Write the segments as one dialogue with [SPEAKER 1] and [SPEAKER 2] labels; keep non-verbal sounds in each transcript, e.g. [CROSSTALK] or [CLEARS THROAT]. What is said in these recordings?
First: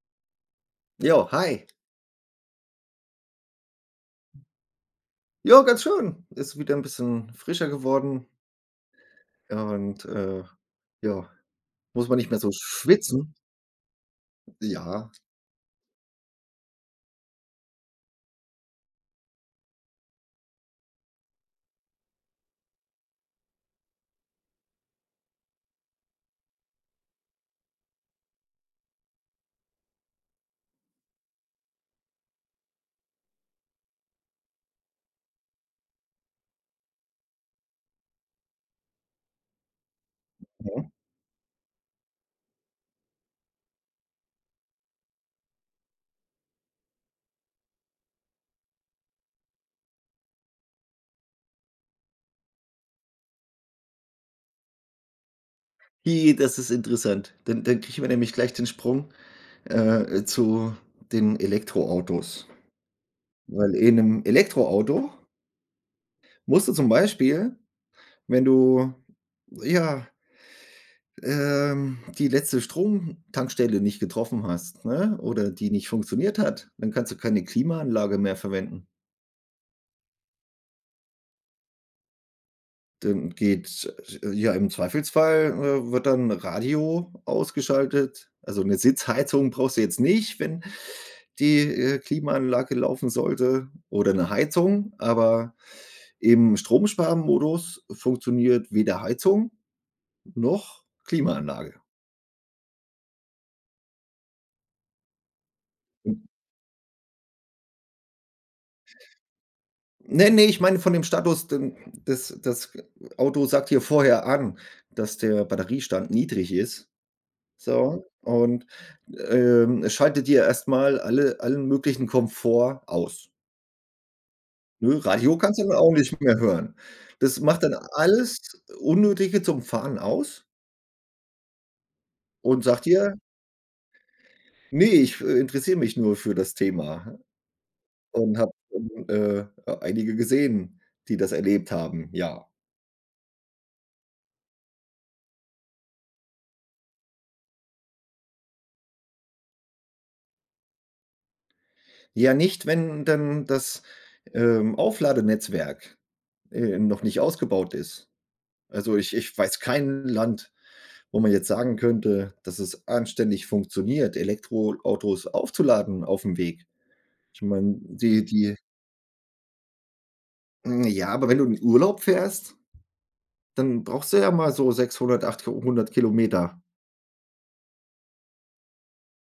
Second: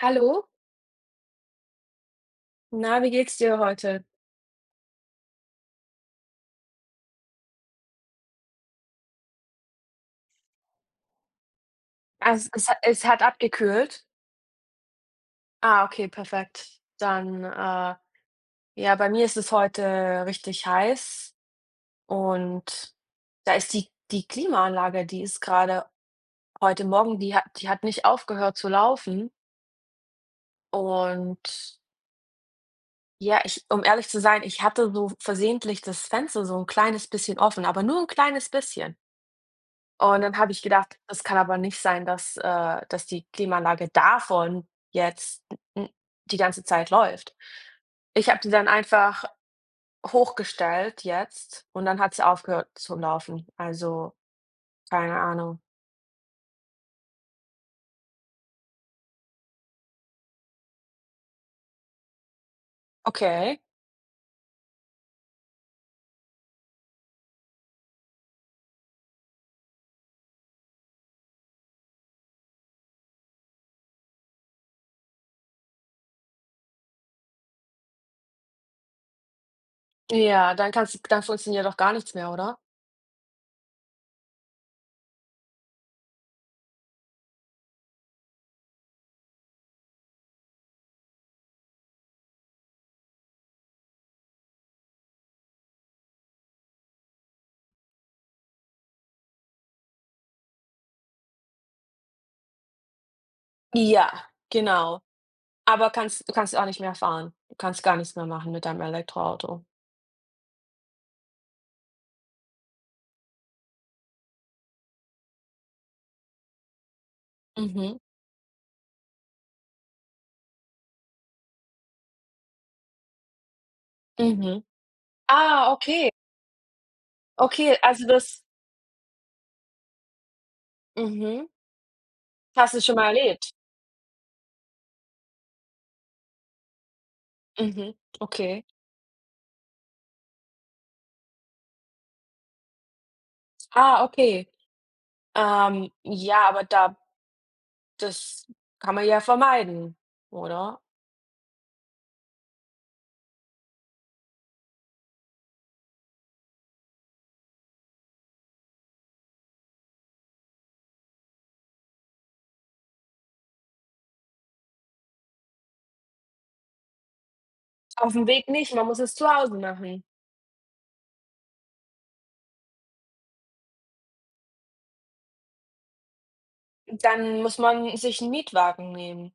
[SPEAKER 1] Hallo,
[SPEAKER 2] Jo, hi.
[SPEAKER 1] na, wie geht's dir heute?
[SPEAKER 2] Ja, ganz schön. Ist wieder ein bisschen frischer geworden und, ja, muss man nicht
[SPEAKER 1] Ah,
[SPEAKER 2] mehr
[SPEAKER 1] es
[SPEAKER 2] so
[SPEAKER 1] es es hat
[SPEAKER 2] schwitzen.
[SPEAKER 1] abgekühlt?
[SPEAKER 2] Ja,
[SPEAKER 1] Ah, okay, perfekt. Dann, ja, bei mir ist es heute richtig heiß und da ist die Klimaanlage, die ist gerade heute Morgen die hat nicht aufgehört zu laufen und ja, ich um ehrlich zu sein, ich hatte so versehentlich das Fenster so ein kleines bisschen offen, aber nur ein kleines bisschen. Und dann habe ich
[SPEAKER 2] ne?
[SPEAKER 1] gedacht: „Das kann aber nicht sein, dass dass die Klimaanlage davon jetzt n die ganze Zeit läuft.“ Ich habe die dann einfach hochgestellt jetzt und dann hat sie aufgehört zu laufen. Also, keine Ahnung.
[SPEAKER 2] Hi, das ist interessant. Dann kriegen wir nämlich gleich den Sprung, zu den Elektroautos.
[SPEAKER 1] Okay.
[SPEAKER 2] Weil in 'nem Elektroauto musst du zum Beispiel, wenn du, ja, die letzte Stromtankstelle nicht getroffen hast, ne, oder die nicht funktioniert hat, dann kannst du keine Klimaanlage mehr verwenden.
[SPEAKER 1] Ja, dann kannst du dann funktioniert doch gar nichts mehr, oder?
[SPEAKER 2] Dann geht ja, im Zweifelsfall, wird dann Radio ausgeschaltet. Also, eine Sitzheizung brauchst du jetzt nicht, wenn die, Klimaanlage laufen sollte oder eine Heizung, aber im Stromsparmodus funktioniert weder Heizung noch Klimaanlage.
[SPEAKER 1] Ja, genau. Aber
[SPEAKER 2] Hm,
[SPEAKER 1] kannst du kannst auch nicht mehr fahren. Du kannst gar nichts mehr machen mit deinem Elektroauto.
[SPEAKER 2] ne, ne, ich meine von dem Status, denn das Auto sagt hier vorher an, dass der Batteriestand niedrig ist.
[SPEAKER 1] Mhm.
[SPEAKER 2] So, und, schaltet dir erstmal allen möglichen Komfort aus,
[SPEAKER 1] Mhm.
[SPEAKER 2] ne? Radio kannst du
[SPEAKER 1] Ah,
[SPEAKER 2] dann auch
[SPEAKER 1] okay.
[SPEAKER 2] nicht mehr hören. Das macht dann
[SPEAKER 1] Okay, also
[SPEAKER 2] alles
[SPEAKER 1] das.
[SPEAKER 2] Unnötige zum Fahren aus
[SPEAKER 1] Mhm.
[SPEAKER 2] und
[SPEAKER 1] Hast du
[SPEAKER 2] sagt
[SPEAKER 1] schon
[SPEAKER 2] dir:
[SPEAKER 1] mal erlebt?
[SPEAKER 2] nee ich, interessiere mich nur für das Thema.“
[SPEAKER 1] Mhm,
[SPEAKER 2] Und habe,
[SPEAKER 1] okay.
[SPEAKER 2] äh, einige gesehen, die das erlebt haben, ja.
[SPEAKER 1] Ah, okay. Ja, aber da, das kann man ja vermeiden, oder?
[SPEAKER 2] Ja, nicht, wenn dann das, Aufladenetzwerk, noch nicht ausgebaut ist. Also, ich weiß kein Land wo man jetzt sagen könnte, dass es anständig funktioniert, Elektroautos aufzuladen auf dem Weg. Ich meine,
[SPEAKER 1] Auf
[SPEAKER 2] die
[SPEAKER 1] dem Weg
[SPEAKER 2] die
[SPEAKER 1] nicht, man muss es zu Hause machen.
[SPEAKER 2] hm, ja, aber wenn du in Urlaub fährst, dann brauchst du ja mal so 600, 800 Kilometer.
[SPEAKER 1] Dann muss man sich einen Mietwagen nehmen,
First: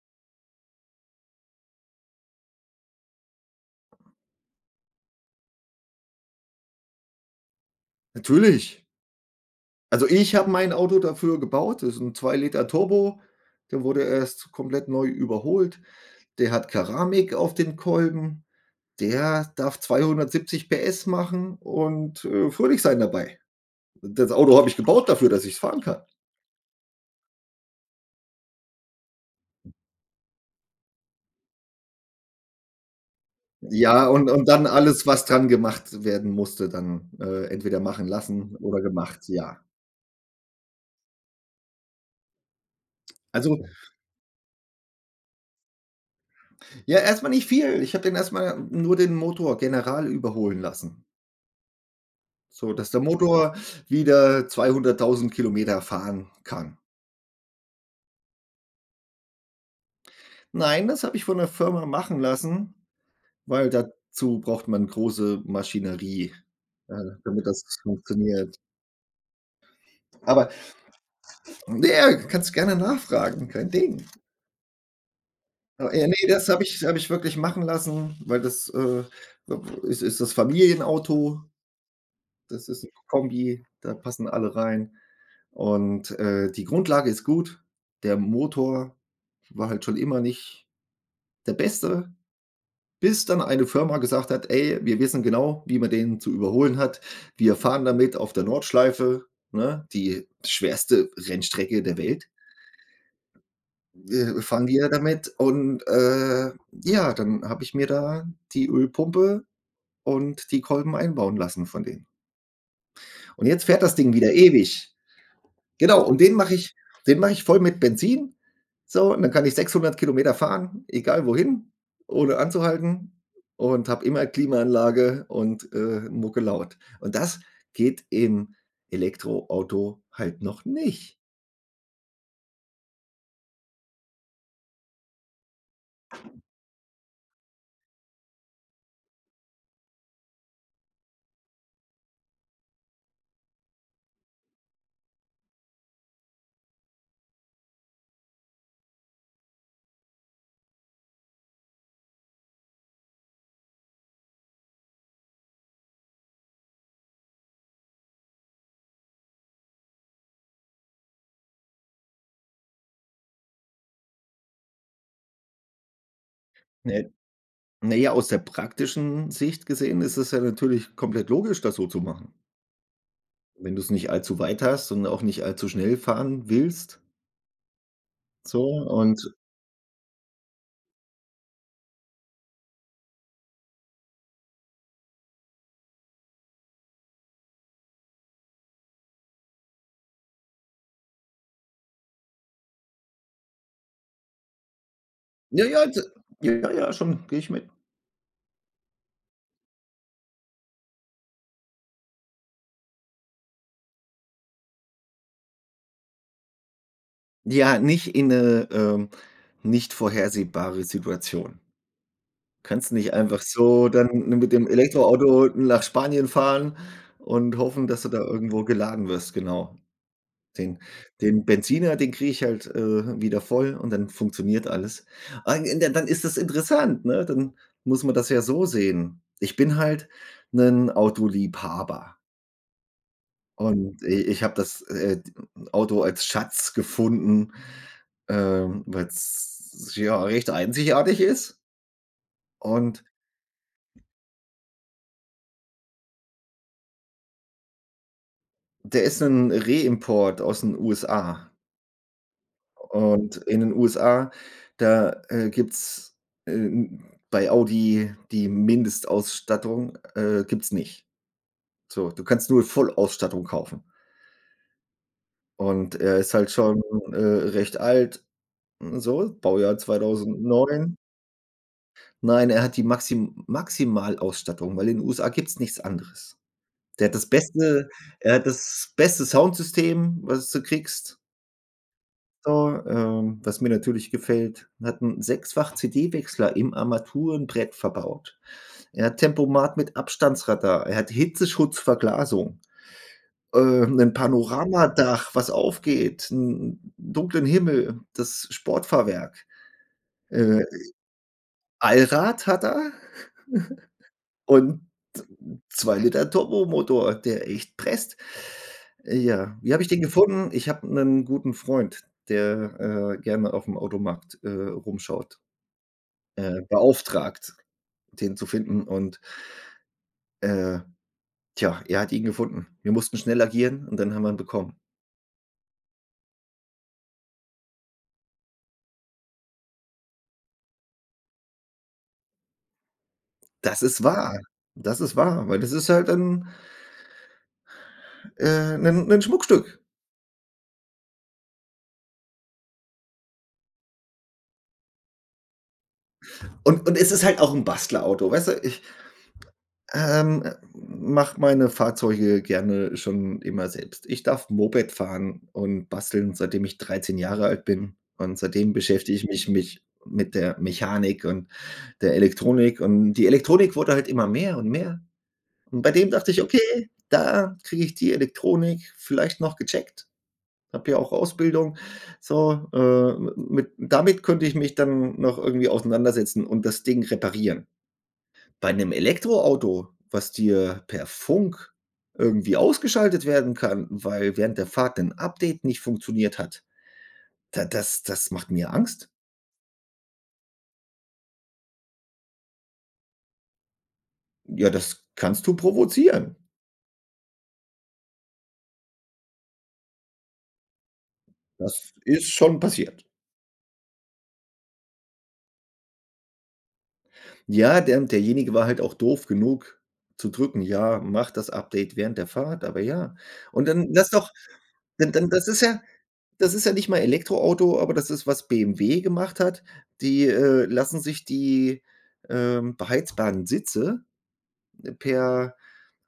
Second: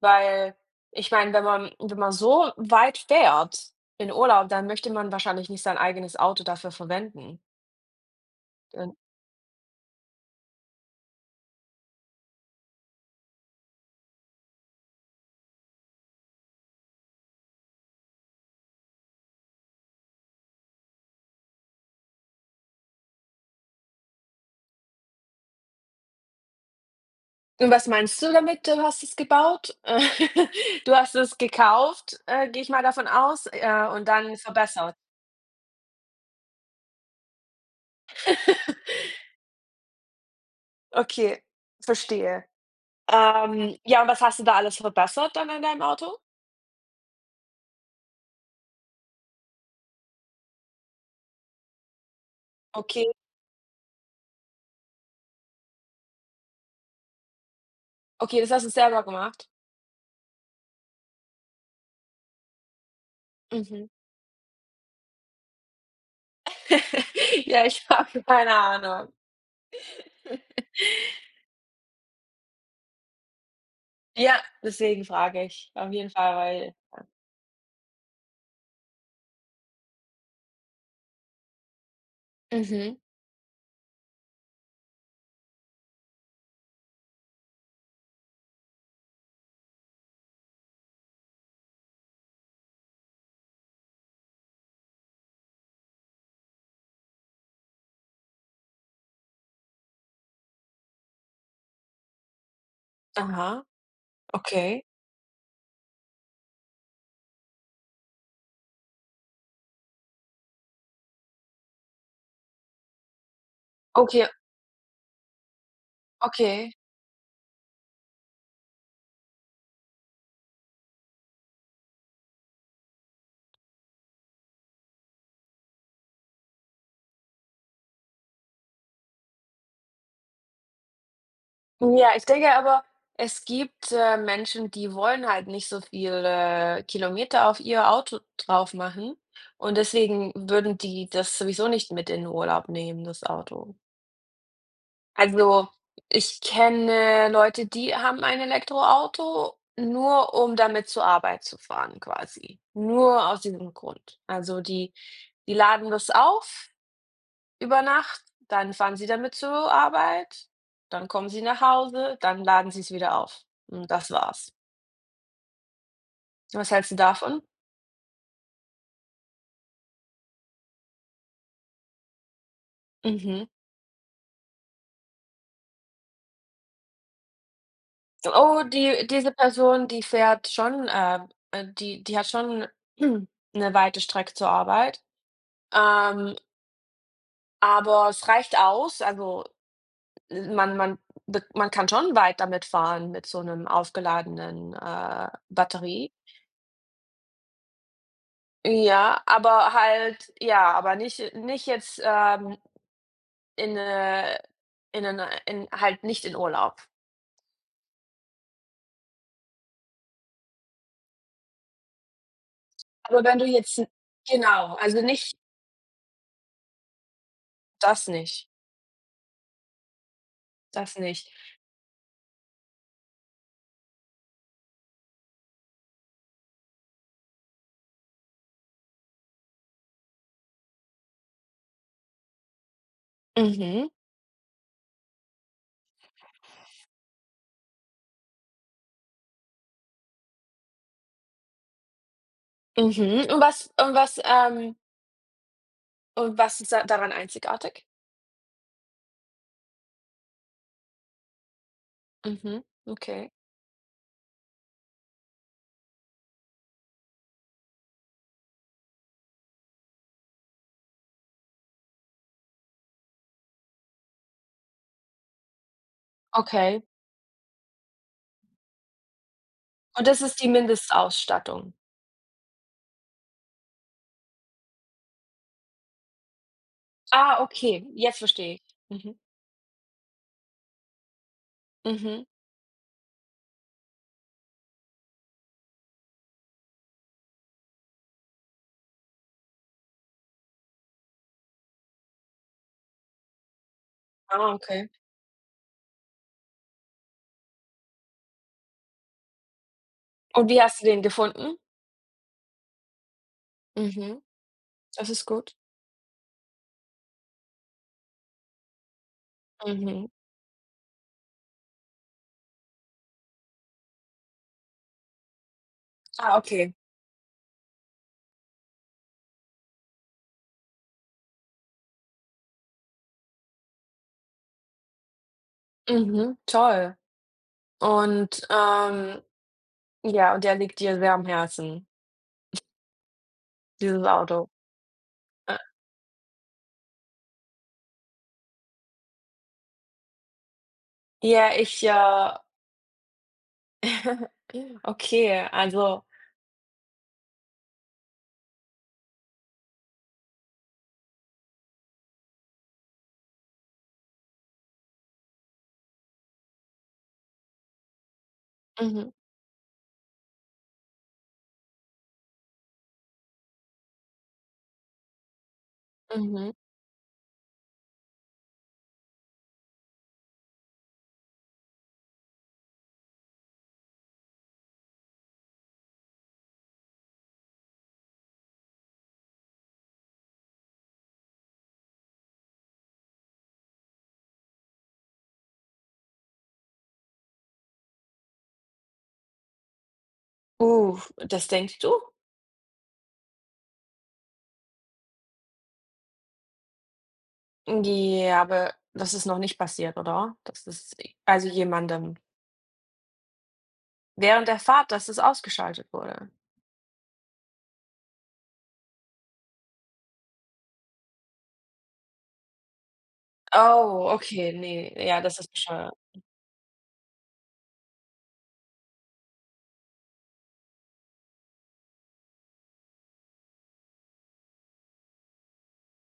[SPEAKER 1] weil ich meine, wenn man so weit fährt in Urlaub, dann möchte man wahrscheinlich nicht sein eigenes Auto dafür verwenden.
[SPEAKER 2] Natürlich.
[SPEAKER 1] Dann.
[SPEAKER 2] Also, ich habe mein Auto dafür gebaut. Das ist ein 2 Liter Turbo. Der wurde erst komplett neu überholt. Der hat Keramik auf den Kolben. Der darf 270 PS machen und, fröhlich sein dabei. Das Auto habe ich gebaut dafür, dass ich es fahren kann.
[SPEAKER 1] Und was meinst du damit, du hast es gebaut? [LAUGHS] Du hast es gekauft, gehe ich mal davon aus,
[SPEAKER 2] Ja,
[SPEAKER 1] und
[SPEAKER 2] und
[SPEAKER 1] dann
[SPEAKER 2] und dann
[SPEAKER 1] verbessert.
[SPEAKER 2] alles, was dran gemacht werden musste, dann, entweder machen lassen oder
[SPEAKER 1] [LAUGHS]
[SPEAKER 2] gemacht, ja.
[SPEAKER 1] Okay, verstehe.
[SPEAKER 2] Also,
[SPEAKER 1] Ja, und was hast du da alles verbessert dann an deinem Auto?
[SPEAKER 2] ja, erstmal nicht viel. Ich habe den erstmal nur den Motor general überholen lassen, so dass der
[SPEAKER 1] Okay,
[SPEAKER 2] Motor wieder 200.000 Kilometer fahren kann.
[SPEAKER 1] okay, das hast du selber gemacht?
[SPEAKER 2] Nein, das habe ich von der Firma machen lassen, weil
[SPEAKER 1] Mhm.
[SPEAKER 2] dazu braucht man große Maschinerie, äh, damit
[SPEAKER 1] [LAUGHS]
[SPEAKER 2] das
[SPEAKER 1] Ja, ich habe [LAUGHS] keine
[SPEAKER 2] funktioniert.
[SPEAKER 1] Ahnung.
[SPEAKER 2] Aber, ja, kannst gerne nachfragen, kein Ding.
[SPEAKER 1] Ja, deswegen frage ich
[SPEAKER 2] Oh,
[SPEAKER 1] auf
[SPEAKER 2] ja,
[SPEAKER 1] jeden
[SPEAKER 2] ne,
[SPEAKER 1] Fall,
[SPEAKER 2] das habe
[SPEAKER 1] weil.
[SPEAKER 2] ich habe ich wirklich machen lassen, weil das, ist das Familienauto. Das ist 'n
[SPEAKER 1] Mhm.
[SPEAKER 2] Kombi, da passen alle rein und, die Grundlage ist gut. Der Motor war halt schon immer nicht der Beste, bis dann eine Firma gesagt hat: „Ey, wir wissen genau, wie man den zu überholen hat. Wir fahren damit auf der Nordschleife, ne, die schwerste Rennstrecke der Welt,
[SPEAKER 1] Aha,
[SPEAKER 2] fahren
[SPEAKER 1] okay.
[SPEAKER 2] wir damit.“ Und, ja, dann habe ich mir da die Ölpumpe und die Kolben einbauen lassen von denen. Und jetzt fährt das Ding
[SPEAKER 1] Okay,
[SPEAKER 2] wieder ewig. Genau, und
[SPEAKER 1] okay.
[SPEAKER 2] den mache ich voll mit Benzin, so, und dann kann ich 600 Kilometer fahren, egal wohin, ohne anzuhalten und habe immer Klimaanlage und, Mucke laut. Und das geht im Elektroauto halt noch nicht.
[SPEAKER 1] Ja, ich denke aber, es gibt, Menschen, die wollen halt nicht so viele Kilometer auf ihr Auto drauf machen und deswegen würden die das sowieso nicht mit in den Urlaub nehmen, das Auto. Also, ich kenne Leute, die haben ein Elektroauto, nur um damit zur Arbeit zu fahren quasi. Nur aus diesem Grund. Also, die laden das auf über Nacht, dann fahren sie damit zur Arbeit, dann kommen sie nach Hause, dann laden sie es wieder auf. Und das war's. Was hältst du
[SPEAKER 2] Ne,
[SPEAKER 1] davon?
[SPEAKER 2] na ja, aus der praktischen Sicht gesehen ist es ja natürlich komplett logisch, das so zu machen.
[SPEAKER 1] Mhm.
[SPEAKER 2] Wenn du's nicht allzu weit hast und auch nicht allzu schnell fahren willst,
[SPEAKER 1] Oh,
[SPEAKER 2] so
[SPEAKER 1] die
[SPEAKER 2] und
[SPEAKER 1] diese Person, die fährt schon, die hat schon [CLEARS THROAT] 'ne weite Strecke zur Arbeit, ähm, aber es reicht aus. Also, äh, man man man kann schon weit damit fahren mit so 'nem aufgeladenen,
[SPEAKER 2] Ja, ja, d
[SPEAKER 1] Batterie.
[SPEAKER 2] ja, ja, schon, gehe ich mit.
[SPEAKER 1] Ja, aber halt ja, aber nicht jetzt, In, äh in 'nen in halt nicht in Urlaub.
[SPEAKER 2] Ja, nicht in 'ne, nicht vorhersehbare Situation. Kannst nicht
[SPEAKER 1] Aber wenn
[SPEAKER 2] einfach
[SPEAKER 1] du jetzt 'n.
[SPEAKER 2] so dann mit dem
[SPEAKER 1] Genau, also nicht
[SPEAKER 2] Elektroauto nach Spanien fahren und hoffen, dass
[SPEAKER 1] das
[SPEAKER 2] du da
[SPEAKER 1] nicht,
[SPEAKER 2] irgendwo geladen wirst, genau. Den
[SPEAKER 1] das nicht.
[SPEAKER 2] den Benziner, den kriege ich halt, wieder voll und dann funktioniert alles. Ah, in der dann ist das interessant, ne? Dann muss man das ja so sehen. Ich bin halt 'nen Autoliebhaber.
[SPEAKER 1] Mhm,
[SPEAKER 2] Und i ich habe das, Auto als Schatz gefunden, weil's, ja, recht einzigartig ist. Und
[SPEAKER 1] mhm. Und was ist da daran einzigartig?
[SPEAKER 2] der ist 'n Reimport aus den USA.
[SPEAKER 1] Mhm, okay,
[SPEAKER 2] Und in den USA, da, gibt's, äh, bei Audi die Mindestausstattung, gibt's nicht. So, du kannst nur Vollausstattung kaufen. Und er ist halt schon,
[SPEAKER 1] okay.
[SPEAKER 2] recht alt, so, Baujahr
[SPEAKER 1] Und das ist die
[SPEAKER 2] 2009.
[SPEAKER 1] Mindestausstattung?
[SPEAKER 2] Nein, er hat die Maximalausstattung, weil in den USA gibt's nichts anderes. Der hat das
[SPEAKER 1] Ah, okay,
[SPEAKER 2] beste
[SPEAKER 1] jetzt
[SPEAKER 2] Er hat
[SPEAKER 1] verstehe ich.
[SPEAKER 2] das
[SPEAKER 1] Mhm,
[SPEAKER 2] beste Soundsystem, was du kriegst,
[SPEAKER 1] mhm.
[SPEAKER 2] so, was mir natürlich gefällt. Hat 'n sechsfach CD-Wechsler im Armaturenbrett verbaut. Er hat Tempomat mit Abstandsradar. Er hat Hitzeschutzverglasung, 'nen
[SPEAKER 1] Ah, okay.
[SPEAKER 2] Panoramadach, was aufgeht, 'n dunklen Himmel, das Sportfahrwerk.
[SPEAKER 1] Und wie
[SPEAKER 2] Äh,
[SPEAKER 1] hast du den gefunden?
[SPEAKER 2] Allrad hat er
[SPEAKER 1] Mhm,
[SPEAKER 2] und
[SPEAKER 1] das ist gut.
[SPEAKER 2] zwei Liter Turbomotor, der echt presst. Ja, wie habe ich den
[SPEAKER 1] Mhm.
[SPEAKER 2] gefunden? Ich habe 'nen guten Freund, der, gerne aufm Automarkt, rumschaut,
[SPEAKER 1] Ah, okay.
[SPEAKER 2] beauftragt, den zu finden und, äh, tja, er hat ihn gefunden. Wir mussten schnell agieren und dann haben wir ihn bekommen.
[SPEAKER 1] Mhm, toll. Und, ja, und der liegt dir sehr am Herzen?
[SPEAKER 2] Das ist
[SPEAKER 1] Dieses
[SPEAKER 2] wahr.
[SPEAKER 1] Auto.
[SPEAKER 2] Das ist wahr,
[SPEAKER 1] Äh,
[SPEAKER 2] weil das ist halt 'n 'nen 'nen Schmuckstück.
[SPEAKER 1] ja, ich, [LAUGHS] okay, also
[SPEAKER 2] Und es ist halt auch 'n Bastlerauto, weißt du? Ich Mache meine Fahrzeuge gerne schon immer selbst. Ich darf Moped fahren und basteln, seitdem ich 13 Jahre alt bin. Und seitdem
[SPEAKER 1] mhm,
[SPEAKER 2] beschäftige ich mich mit der Mechanik und der Elektronik. Und die Elektronik wurde halt immer mehr und mehr. Und bei dem dachte ich:
[SPEAKER 1] mhm.
[SPEAKER 2] „Okay, da kriege ich die Elektronik vielleicht noch gecheckt.“ Habe ja auch Ausbildung, so, mit damit könnte ich mich dann noch irgendwie auseinandersetzen und das Ding reparieren. Bei 'nem Elektroauto, was dir per Funk irgendwie ausgeschaltet werden kann, weil während der Fahrt 'nen Update nicht funktioniert hat, da das macht mir Angst.
[SPEAKER 1] Uh, das denkst du?
[SPEAKER 2] Ja, das kannst du provozieren.
[SPEAKER 1] Ja, aber das ist noch nicht passiert, oder? Das ist also
[SPEAKER 2] Das
[SPEAKER 1] jemandem
[SPEAKER 2] ist schon passiert.
[SPEAKER 1] während der Fahrt, dass es ausgeschaltet wurde?
[SPEAKER 2] Ja, der derjenige war halt auch doof genug zu drücken: „Ja, mach das Update während der Fahrt“, aber ja. Und dann
[SPEAKER 1] Oh,
[SPEAKER 2] lass doch
[SPEAKER 1] okay, ne,
[SPEAKER 2] dann
[SPEAKER 1] ja,
[SPEAKER 2] dann
[SPEAKER 1] das
[SPEAKER 2] das
[SPEAKER 1] ist
[SPEAKER 2] ist ja
[SPEAKER 1] bescheuert.
[SPEAKER 2] nicht mal Elektroauto, aber das ist, was BMW gemacht hat. Die, lassen sich die, beheizbaren Sitze per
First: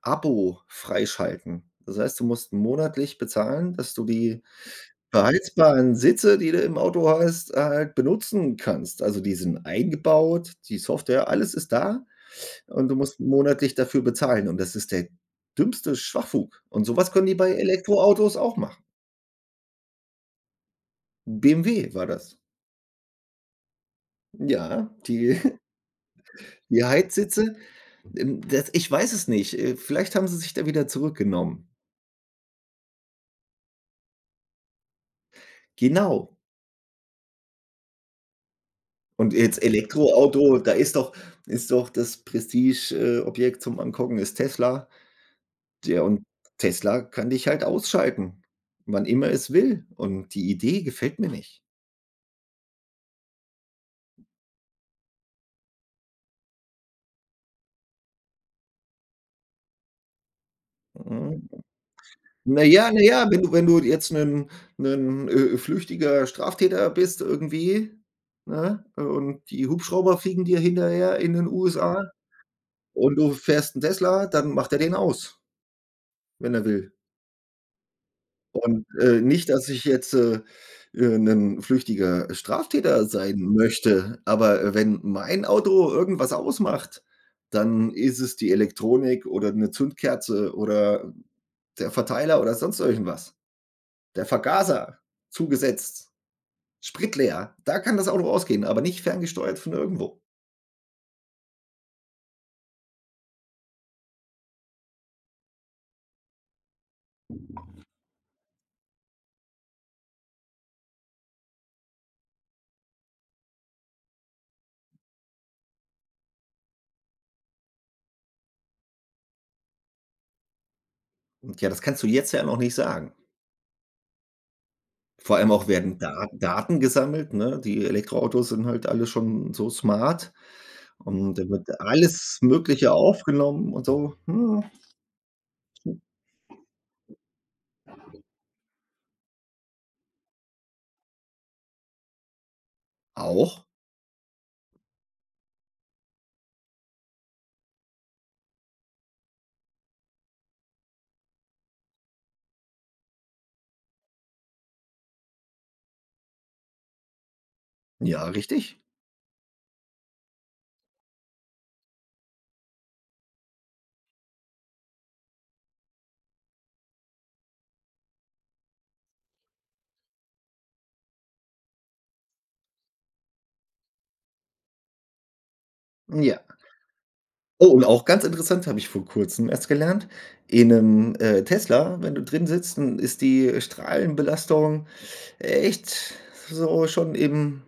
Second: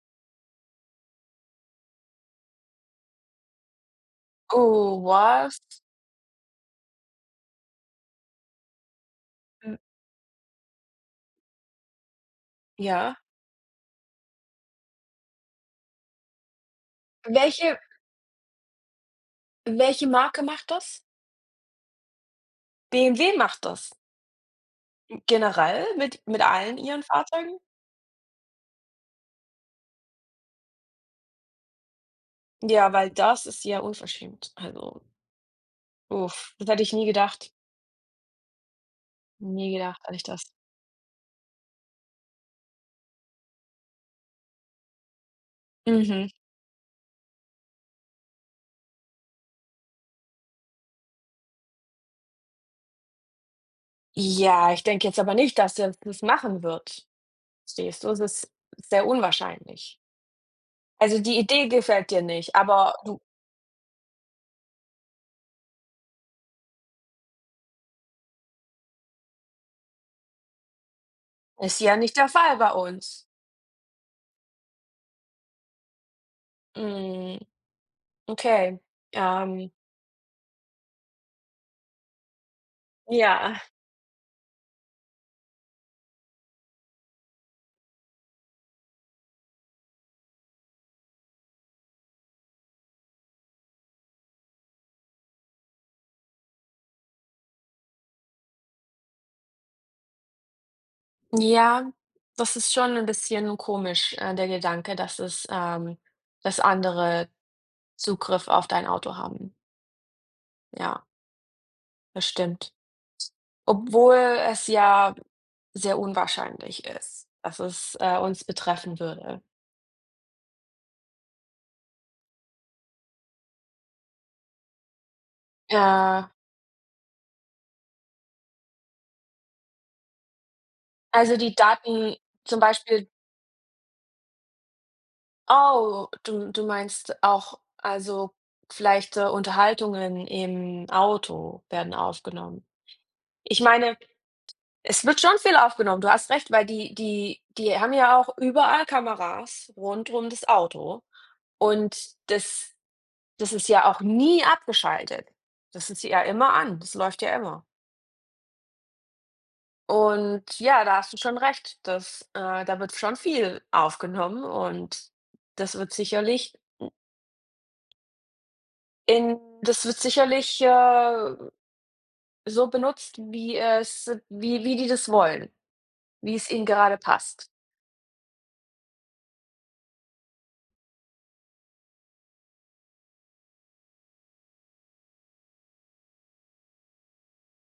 [SPEAKER 2] Abo freischalten. Das heißt, du musst monatlich bezahlen, dass du die
[SPEAKER 1] Oh, was?
[SPEAKER 2] beheizbaren Sitze, die du im Auto hast, halt benutzen kannst. Also, die sind
[SPEAKER 1] Hm,
[SPEAKER 2] eingebaut, die Software, alles ist da und du
[SPEAKER 1] ja.
[SPEAKER 2] musst monatlich dafür bezahlen und das ist der dümmste Schwachfug und sowas können die bei
[SPEAKER 1] Welche
[SPEAKER 2] Elektroautos auch machen.
[SPEAKER 1] welche Marke macht das?
[SPEAKER 2] BMW war das.
[SPEAKER 1] BMW macht das?
[SPEAKER 2] Ja, die [LAUGHS]
[SPEAKER 1] Generell mit allen
[SPEAKER 2] die
[SPEAKER 1] ihren
[SPEAKER 2] Heizsitze,
[SPEAKER 1] Fahrzeugen?
[SPEAKER 2] das ich weiß es nicht. Vielleicht haben sie sich da wieder zurückgenommen.
[SPEAKER 1] Ja, weil das ist ja unverschämt, also.
[SPEAKER 2] Genau.
[SPEAKER 1] Uff, das hätte ich nie gedacht.
[SPEAKER 2] Und jetzt
[SPEAKER 1] Nie gedacht hätte ich das.
[SPEAKER 2] Elektroauto, da ist doch das Prestige Objekt zum Angucken ist Tesla. Der und
[SPEAKER 1] Mhm.
[SPEAKER 2] Tesla kann dich halt ausschalten, wann immer es will. Und die Idee gefällt mir nicht.
[SPEAKER 1] Ja, ich denke jetzt aber nicht, dass er das machen wird. Stehst du? Es ist sehr unwahrscheinlich. Also, die
[SPEAKER 2] Mhm.
[SPEAKER 1] Idee gefällt dir nicht,
[SPEAKER 2] Na ja
[SPEAKER 1] aber
[SPEAKER 2] na
[SPEAKER 1] du
[SPEAKER 2] ja, wenn du jetzt 'nen flüchtiger Straftäter bist irgendwie, ne, und die Hubschrauber fliegen dir hinterher in den
[SPEAKER 1] ist ja
[SPEAKER 2] USA
[SPEAKER 1] nicht der Fall bei
[SPEAKER 2] und
[SPEAKER 1] uns.
[SPEAKER 2] du fährst 'n Tesla, dann macht er den aus, wenn er will.
[SPEAKER 1] Hm, okay.
[SPEAKER 2] Und, nicht, dass
[SPEAKER 1] Ähm,
[SPEAKER 2] ich jetzt, 'nen flüchtiger Straftäter sein
[SPEAKER 1] ja.
[SPEAKER 2] möchte, aber, wenn mein Auto irgendwas ausmacht, dann ist es die Elektronik oder 'ne Zündkerze oder der Verteiler oder sonst irgendwas. Der Vergaser zugesetzt, spritleer, da kann das Auto ausgehen, aber nicht ferngesteuert von irgendwo.
[SPEAKER 1] Ja, das ist schon ein bisschen komisch, der Gedanke, dass es dass andere Zugriff auf dein Auto haben. Ja, das stimmt. Obwohl es ja sehr unwahrscheinlich ist, dass es, uns betreffen würde.
[SPEAKER 2] Und ja, das kannst du jetzt ja noch nicht sagen. Vor allem auch werden
[SPEAKER 1] Äh,
[SPEAKER 2] Da Daten gesammelt, ne? Die Elektroautos sind halt alle schon so smart. Und
[SPEAKER 1] also
[SPEAKER 2] da
[SPEAKER 1] die
[SPEAKER 2] wird
[SPEAKER 1] Daten
[SPEAKER 2] alles
[SPEAKER 1] zum
[SPEAKER 2] Mögliche
[SPEAKER 1] Beispiel.
[SPEAKER 2] aufgenommen und so. Hm,
[SPEAKER 1] Oh, du meinst auch also vielleicht, Unterhaltungen im Auto werden aufgenommen. Ich
[SPEAKER 2] auch.
[SPEAKER 1] meine, es wird schon viel aufgenommen, du hast recht, weil die haben ja auch überall Kameras rund um das Auto und das ist ja auch nie abgeschaltet. Das ist ja immer an, das läuft ja immer.
[SPEAKER 2] Ja, richtig.
[SPEAKER 1] Und ja, da hast du schon recht, dass, da wird schon viel aufgenommen und das wird sicherlich das wird sicherlich, so benutzt, wie es wie die das wollen, wie
[SPEAKER 2] Ja.
[SPEAKER 1] es ihnen gerade passt.
[SPEAKER 2] Oh, und auch ganz interessant, habe ich vor Kurzem erst gelernt, in 'nem, Tesla, wenn du drin sitzt, dann ist die Strahlenbelastung echt so schon im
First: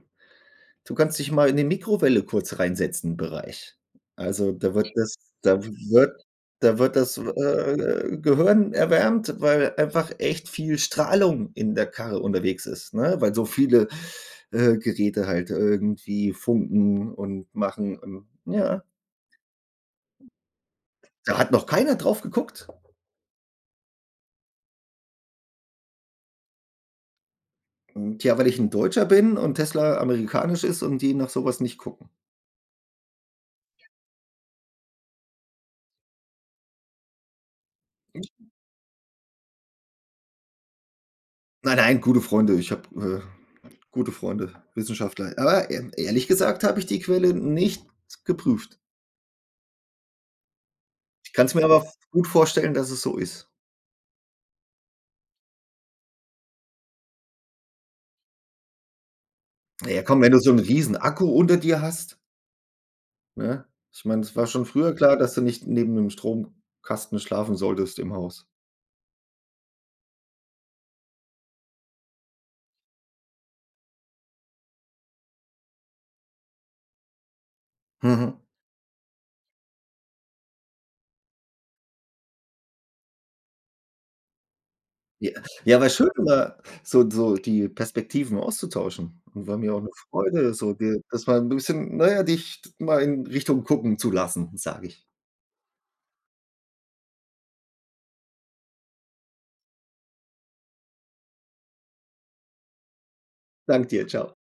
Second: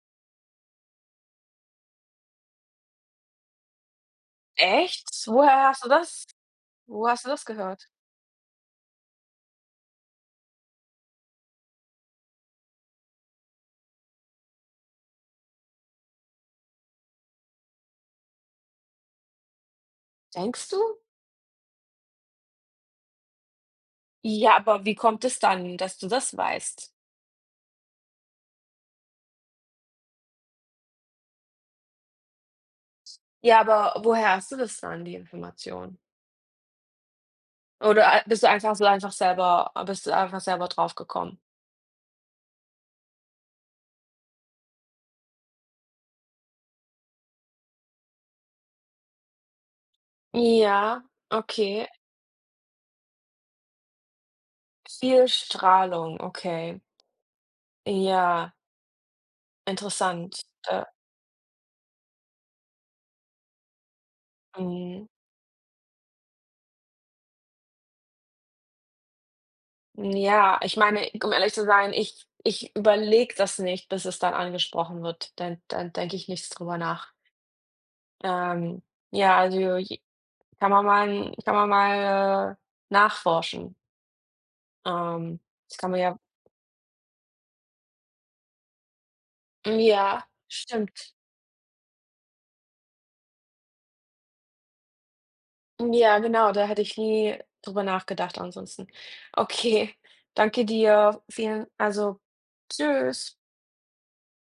[SPEAKER 2] du kannst dich mal in die Mikrowelle kurz reinsetzen Bereich. Also,
[SPEAKER 1] Echt?
[SPEAKER 2] da
[SPEAKER 1] Woher hast du
[SPEAKER 2] wird
[SPEAKER 1] das,
[SPEAKER 2] da wird
[SPEAKER 1] wo
[SPEAKER 2] das,
[SPEAKER 1] hast du das gehört?
[SPEAKER 2] Gehirn erwärmt, weil einfach echt viel Strahlung in der Karre unterwegs ist, ne? Weil so viele, Geräte halt irgendwie funken und machen und ja.
[SPEAKER 1] Denkst du?
[SPEAKER 2] Da hat noch keiner drauf geguckt.
[SPEAKER 1] Ja, aber wie kommt es dann, dass du das weißt?
[SPEAKER 2] Und ja, weil ich ein Deutscher bin und Tesla amerikanisch ist und die nach sowas nicht gucken.
[SPEAKER 1] Ja, aber woher hast du das dann, die Information? Oder ei bist du einfach so einfach selber bist du einfach selber drauf gekommen?
[SPEAKER 2] Nein, nein, gute Freunde. Ich habe, gute Freunde, Wissenschaftler. Aber e ehrlich gesagt habe ich die Quelle nicht geprüft.
[SPEAKER 1] Ja,
[SPEAKER 2] Ich kann's mir aber
[SPEAKER 1] okay.
[SPEAKER 2] gut vorstellen, dass es so ist.
[SPEAKER 1] Viel Strahlung, okay. Ja,
[SPEAKER 2] Na ja, komm, wenn du
[SPEAKER 1] interessant.
[SPEAKER 2] so 'n
[SPEAKER 1] Äh,
[SPEAKER 2] Riesenakku unter dir hast, ne? Ich meine, es war schon früher
[SPEAKER 1] mhm.
[SPEAKER 2] klar, dass du nicht neben 'nem Stromkasten schlafen solltest im Haus.
[SPEAKER 1] Ja, ich meine, um ehrlich zu sein, ich überlege das nicht, bis es dann angesprochen wird. Dann denke ich nichts drüber nach.
[SPEAKER 2] Mhm.
[SPEAKER 1] Ähm, ja, also, j kann man mal nachforschen.
[SPEAKER 2] Ja,
[SPEAKER 1] Ähm, das
[SPEAKER 2] ja, war
[SPEAKER 1] kann man
[SPEAKER 2] schön,
[SPEAKER 1] ja.
[SPEAKER 2] immer die Perspektiven auszutauschen und war mir
[SPEAKER 1] Hm,
[SPEAKER 2] auch 'ne
[SPEAKER 1] ja,
[SPEAKER 2] Freude, so dir
[SPEAKER 1] stimmt.
[SPEAKER 2] das mal 'n bisschen, na ja, dich mal in Richtung gucken zu lassen, sage ich.
[SPEAKER 1] Hm, ja, genau, da hätte ich nie drüber nachgedacht ansonsten. Okay, danke dir. Vielen also, tschüss.
[SPEAKER 2] Danke dir, tschau.